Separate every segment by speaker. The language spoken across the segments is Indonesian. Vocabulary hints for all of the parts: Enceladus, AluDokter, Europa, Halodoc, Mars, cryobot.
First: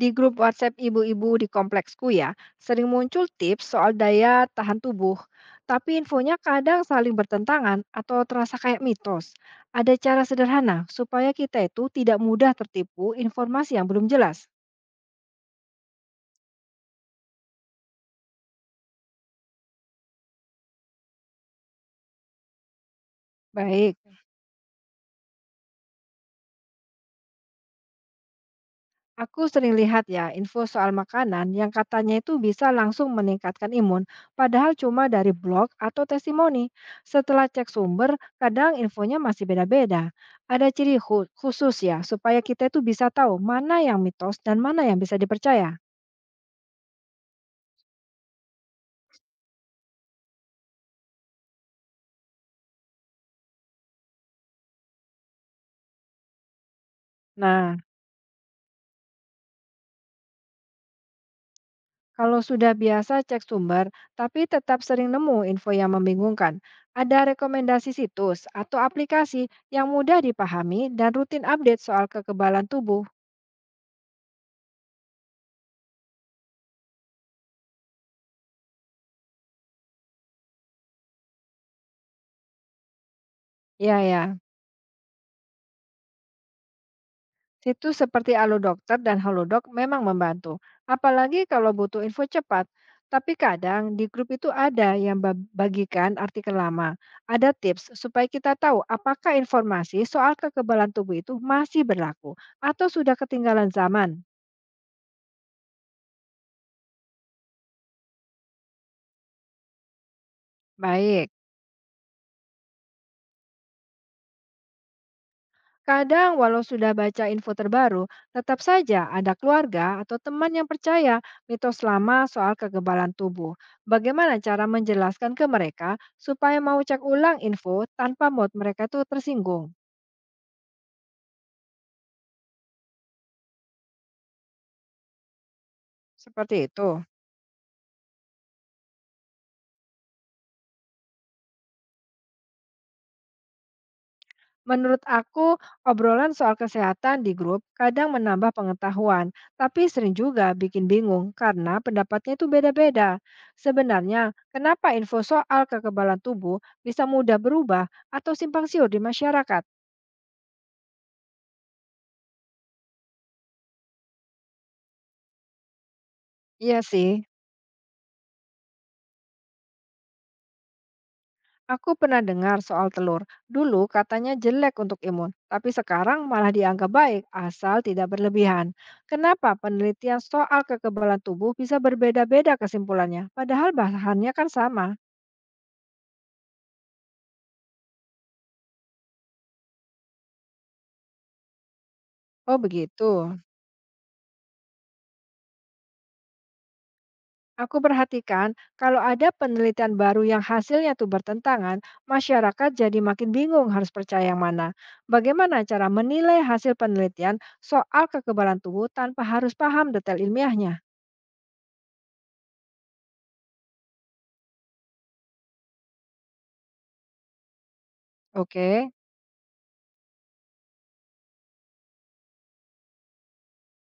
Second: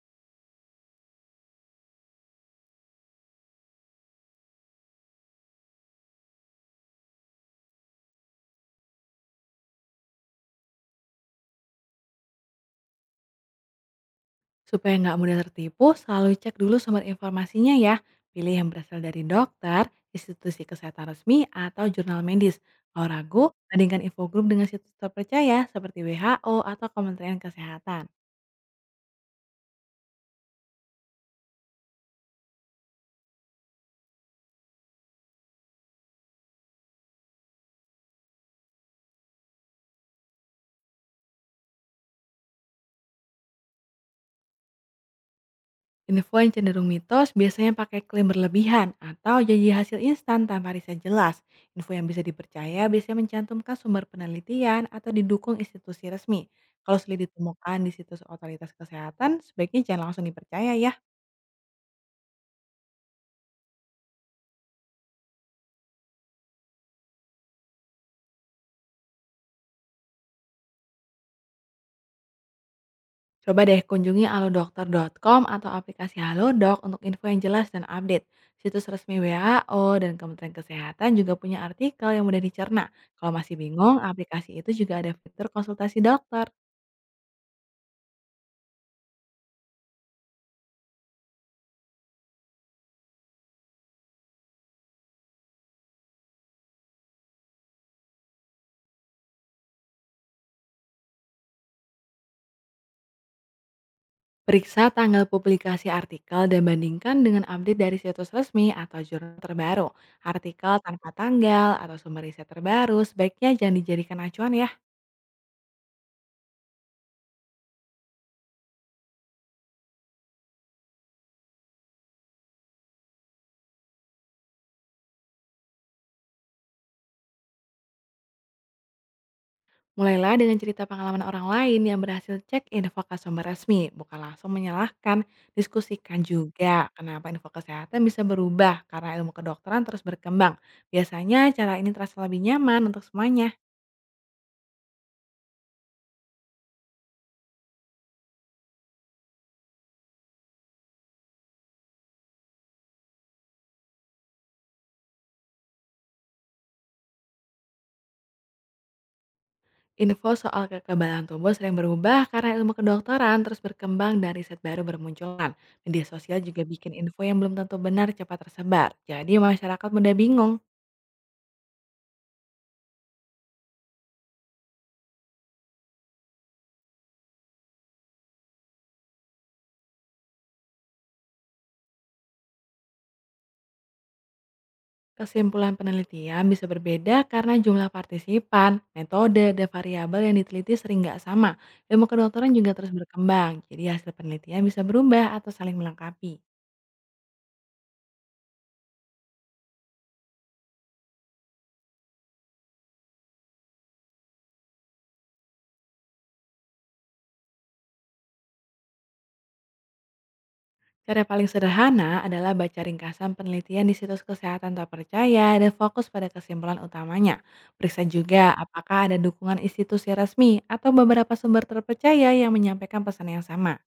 Speaker 1: Di grup WhatsApp ibu-ibu di kompleksku ya, sering muncul tips soal daya tahan tubuh. Tapi infonya kadang saling bertentangan atau terasa kayak mitos. Ada cara sederhana supaya kita itu tidak mudah tertipu informasi yang belum jelas.
Speaker 2: Supaya nggak mudah tertipu, selalu cek dulu sumber informasinya ya. Pilih yang berasal dari dokter, institusi kesehatan resmi, atau jurnal medis. Kalau ragu,
Speaker 1: Baik.
Speaker 2: bandingkan info grup dengan situs terpercaya seperti WHO atau Kementerian Kesehatan.
Speaker 1: Aku sering lihat ya info soal makanan yang katanya itu bisa langsung meningkatkan imun, padahal cuma dari blog atau testimoni. Setelah cek sumber, kadang infonya masih beda-beda. Ada ciri khusus ya supaya kita itu bisa tahu mana yang mitos dan mana yang bisa dipercaya.
Speaker 2: Info yang cenderung mitos biasanya pakai klaim berlebihan atau janji hasil instan tanpa riset jelas. Info yang bisa dipercaya biasanya mencantumkan sumber penelitian atau didukung institusi resmi. Kalau sulit
Speaker 1: Nah,
Speaker 2: ditemukan di situs otoritas kesehatan, sebaiknya jangan langsung dipercaya ya.
Speaker 1: kalau sudah biasa cek sumber, tapi tetap sering nemu info yang membingungkan, ada rekomendasi situs atau aplikasi yang mudah dipahami dan rutin update soal kekebalan tubuh.
Speaker 2: Coba deh kunjungi alodokter.com atau aplikasi Halodoc untuk info yang jelas dan update. Situs resmi WHO dan Kementerian Kesehatan juga punya artikel yang mudah dicerna. Kalau masih bingung,
Speaker 1: Ya, ya.
Speaker 2: aplikasi itu juga ada fitur konsultasi dokter.
Speaker 1: Situs seperti AluDokter dan Halodoc memang membantu, apalagi kalau butuh info cepat. Tapi kadang di grup itu ada yang bagikan artikel lama. Ada tips supaya kita tahu apakah informasi soal kekebalan tubuh itu masih berlaku atau sudah ketinggalan zaman.
Speaker 2: Periksa tanggal publikasi artikel dan bandingkan dengan update dari situs resmi atau jurnal terbaru. Artikel tanpa
Speaker 1: Baik.
Speaker 2: tanggal atau sumber riset terbaru sebaiknya jangan dijadikan acuan ya.
Speaker 1: Kadang, walau sudah baca info terbaru, tetap saja ada keluarga atau teman yang percaya mitos lama soal kegebalan tubuh. Bagaimana cara menjelaskan ke mereka supaya mau cek ulang info tanpa mood mereka tuh tersinggung?
Speaker 2: Mulailah dengan cerita pengalaman orang lain yang berhasil cek info ke sumber resmi, bukan langsung menyalahkan. Diskusikan
Speaker 1: Seperti
Speaker 2: juga
Speaker 1: itu.
Speaker 2: kenapa info kesehatan bisa berubah karena ilmu kedokteran terus berkembang. Biasanya cara ini terasa lebih nyaman untuk semuanya.
Speaker 1: Menurut aku, obrolan soal kesehatan di grup kadang menambah pengetahuan, tapi sering juga bikin bingung karena pendapatnya itu beda-beda. Sebenarnya, kenapa info soal kekebalan tubuh bisa mudah berubah atau simpang siur di masyarakat?
Speaker 2: Info soal kekebalan tubuh sering berubah karena ilmu kedokteran terus berkembang dan riset baru bermunculan. Media sosial juga
Speaker 1: Iya
Speaker 2: bikin info
Speaker 1: sih,
Speaker 2: yang belum tentu benar cepat tersebar. Jadi masyarakat mudah bingung.
Speaker 1: aku pernah dengar soal telur. Dulu katanya jelek untuk imun, tapi sekarang malah dianggap baik asal tidak berlebihan. Kenapa penelitian soal kekebalan tubuh bisa berbeda-beda kesimpulannya, padahal bahannya kan sama?
Speaker 2: Kesimpulan penelitian bisa berbeda karena jumlah partisipan, metode, dan variabel yang diteliti sering nggak sama. Ilmu kedokteran
Speaker 1: Oh
Speaker 2: juga terus
Speaker 1: begitu.
Speaker 2: berkembang, jadi hasil penelitian bisa berubah atau saling melengkapi.
Speaker 1: Aku perhatikan kalau ada penelitian baru yang hasilnya tuh bertentangan, masyarakat jadi makin bingung harus percaya yang mana. Bagaimana cara menilai hasil penelitian soal kekebalan tubuh tanpa harus paham detail ilmiahnya?
Speaker 2: Cara paling sederhana adalah baca ringkasan penelitian di situs kesehatan terpercaya dan fokus pada kesimpulan utamanya. Periksa juga
Speaker 1: Oke,
Speaker 2: apakah ada dukungan institusi resmi atau beberapa sumber terpercaya yang menyampaikan pesan yang sama.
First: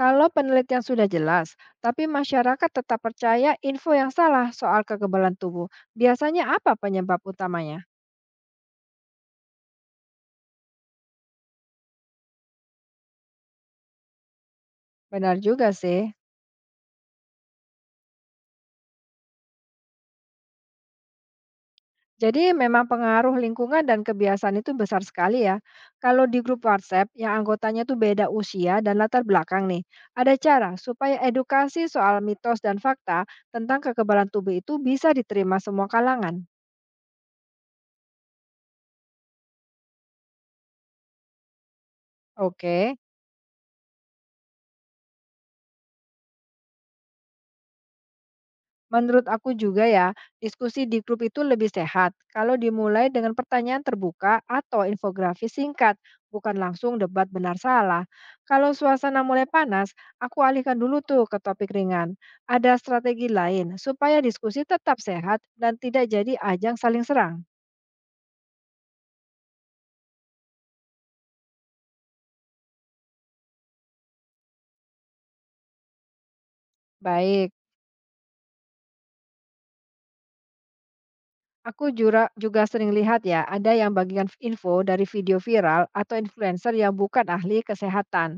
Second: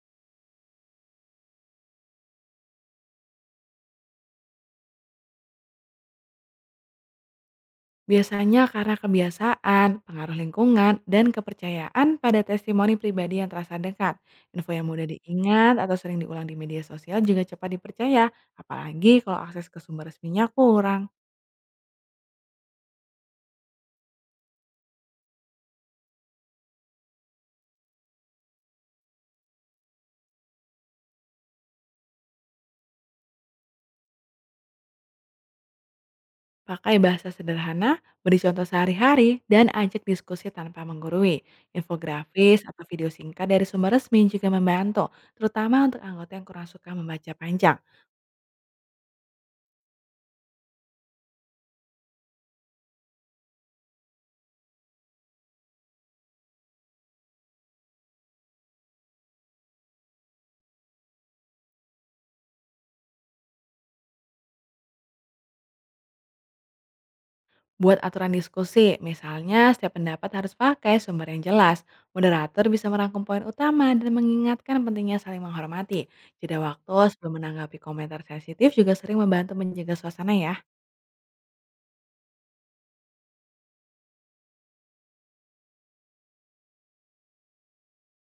Speaker 1: kalau penelitian sudah jelas, tapi masyarakat tetap percaya info yang salah soal kekebalan tubuh, biasanya apa penyebab utamanya?
Speaker 2: Biasanya karena kebiasaan, pengaruh lingkungan, dan kepercayaan pada testimoni pribadi yang terasa dekat. Info yang mudah
Speaker 1: Benar juga
Speaker 2: diingat atau
Speaker 1: sih.
Speaker 2: sering diulang di media sosial juga cepat dipercaya, apalagi kalau akses ke sumber resminya kurang.
Speaker 1: Jadi memang pengaruh lingkungan dan kebiasaan itu besar sekali ya. Kalau di grup WhatsApp yang anggotanya tuh beda usia dan latar belakang nih, ada cara supaya edukasi soal mitos dan fakta tentang kekebalan tubuh itu bisa diterima semua kalangan.
Speaker 2: Pakai bahasa sederhana, beri contoh sehari-hari, dan ajak diskusi tanpa menggurui. Infografis atau
Speaker 1: Oke.
Speaker 2: video singkat dari sumber resmi juga membantu, terutama untuk anggota yang kurang suka membaca panjang.
Speaker 1: Menurut aku juga ya, diskusi di grup itu lebih sehat kalau dimulai dengan pertanyaan terbuka atau infografis singkat, bukan langsung debat benar salah. Kalau suasana mulai panas, aku alihkan dulu tuh ke topik ringan. Ada strategi lain supaya diskusi tetap sehat dan tidak jadi ajang saling serang.
Speaker 2: Buat aturan diskusi, misalnya setiap pendapat harus pakai sumber yang jelas. Moderator bisa merangkum poin utama dan mengingatkan pentingnya saling menghormati. Jeda waktu sebelum
Speaker 1: Baik,
Speaker 2: menanggapi komentar sensitif juga sering membantu menjaga suasana ya.
Speaker 1: aku juga sering lihat ya, ada yang bagikan info dari video viral atau influencer yang bukan ahli kesehatan.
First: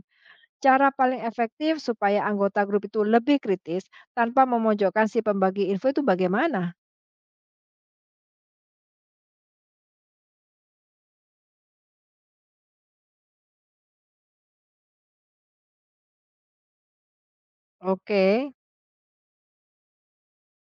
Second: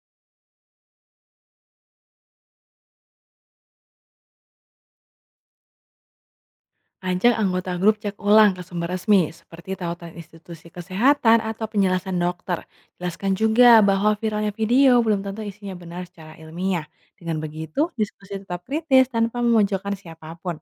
Speaker 1: Cara paling efektif supaya anggota grup itu lebih kritis tanpa memojokkan si pembagi info itu bagaimana?
Speaker 2: Ajak anggota grup cek ulang ke sumber resmi, seperti tautan institusi kesehatan atau penjelasan dokter. Jelaskan juga bahwa viralnya video belum tentu isinya benar secara ilmiah. Dengan begitu,
Speaker 1: Oke,
Speaker 2: diskusi tetap kritis tanpa memojokkan siapapun.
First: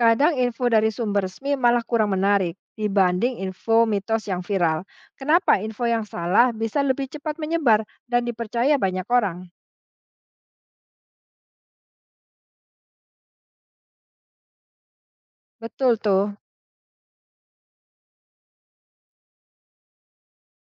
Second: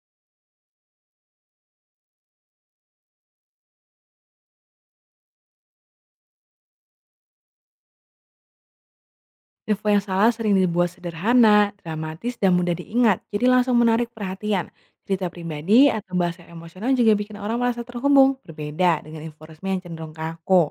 Speaker 1: kadang info dari sumber resmi malah kurang menarik dibanding info mitos yang viral. Kenapa info yang salah bisa lebih cepat menyebar dan dipercaya banyak orang?
Speaker 2: Info yang salah sering dibuat sederhana, dramatis, dan mudah diingat, jadi langsung menarik perhatian. Cerita pribadi
Speaker 1: Betul
Speaker 2: atau
Speaker 1: tuh.
Speaker 2: bahasa emosional juga bikin orang merasa terhubung, berbeda dengan info resmi yang cenderung kaku.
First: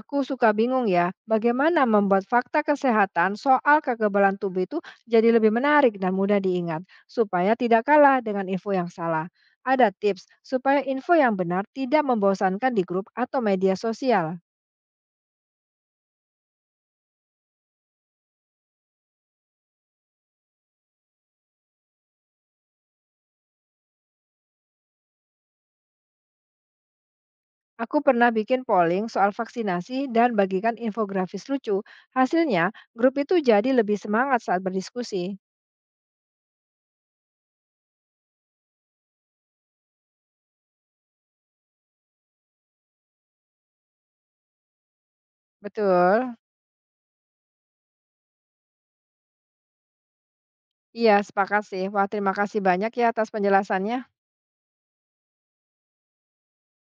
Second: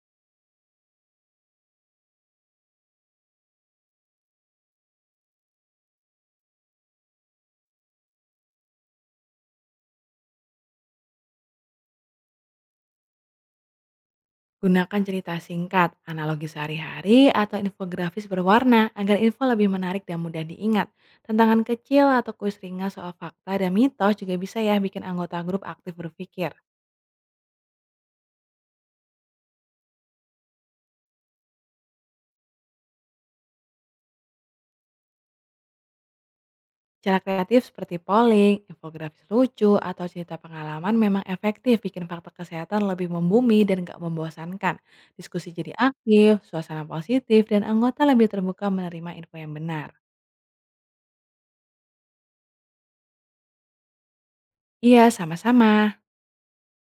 Speaker 1: Aku suka bingung ya, bagaimana membuat fakta kesehatan soal kekebalan tubuh itu jadi lebih menarik dan mudah diingat, supaya tidak kalah dengan info yang salah. Ada tips supaya info yang benar tidak membosankan di grup atau media sosial.
Speaker 2: Gunakan cerita singkat, analogi sehari-hari, atau infografis berwarna agar info lebih menarik dan mudah diingat. Tantangan kecil atau kuis ringan soal fakta dan mitos juga bisa ya bikin anggota grup aktif berpikir.
Speaker 1: Aku pernah bikin polling soal vaksinasi dan bagikan infografis lucu. Hasilnya, grup itu jadi lebih semangat saat berdiskusi.
Speaker 2: Cara kreatif seperti polling, infografis lucu, atau cerita pengalaman memang efektif bikin fakta kesehatan lebih membumi dan gak membosankan. Diskusi jadi
Speaker 1: Betul.
Speaker 2: aktif, suasana positif, dan anggota lebih terbuka menerima info yang benar.
Speaker 1: Iya, sepakat sih. Wah, terima kasih banyak ya atas penjelasannya.
Speaker 2: Iya, sama-sama.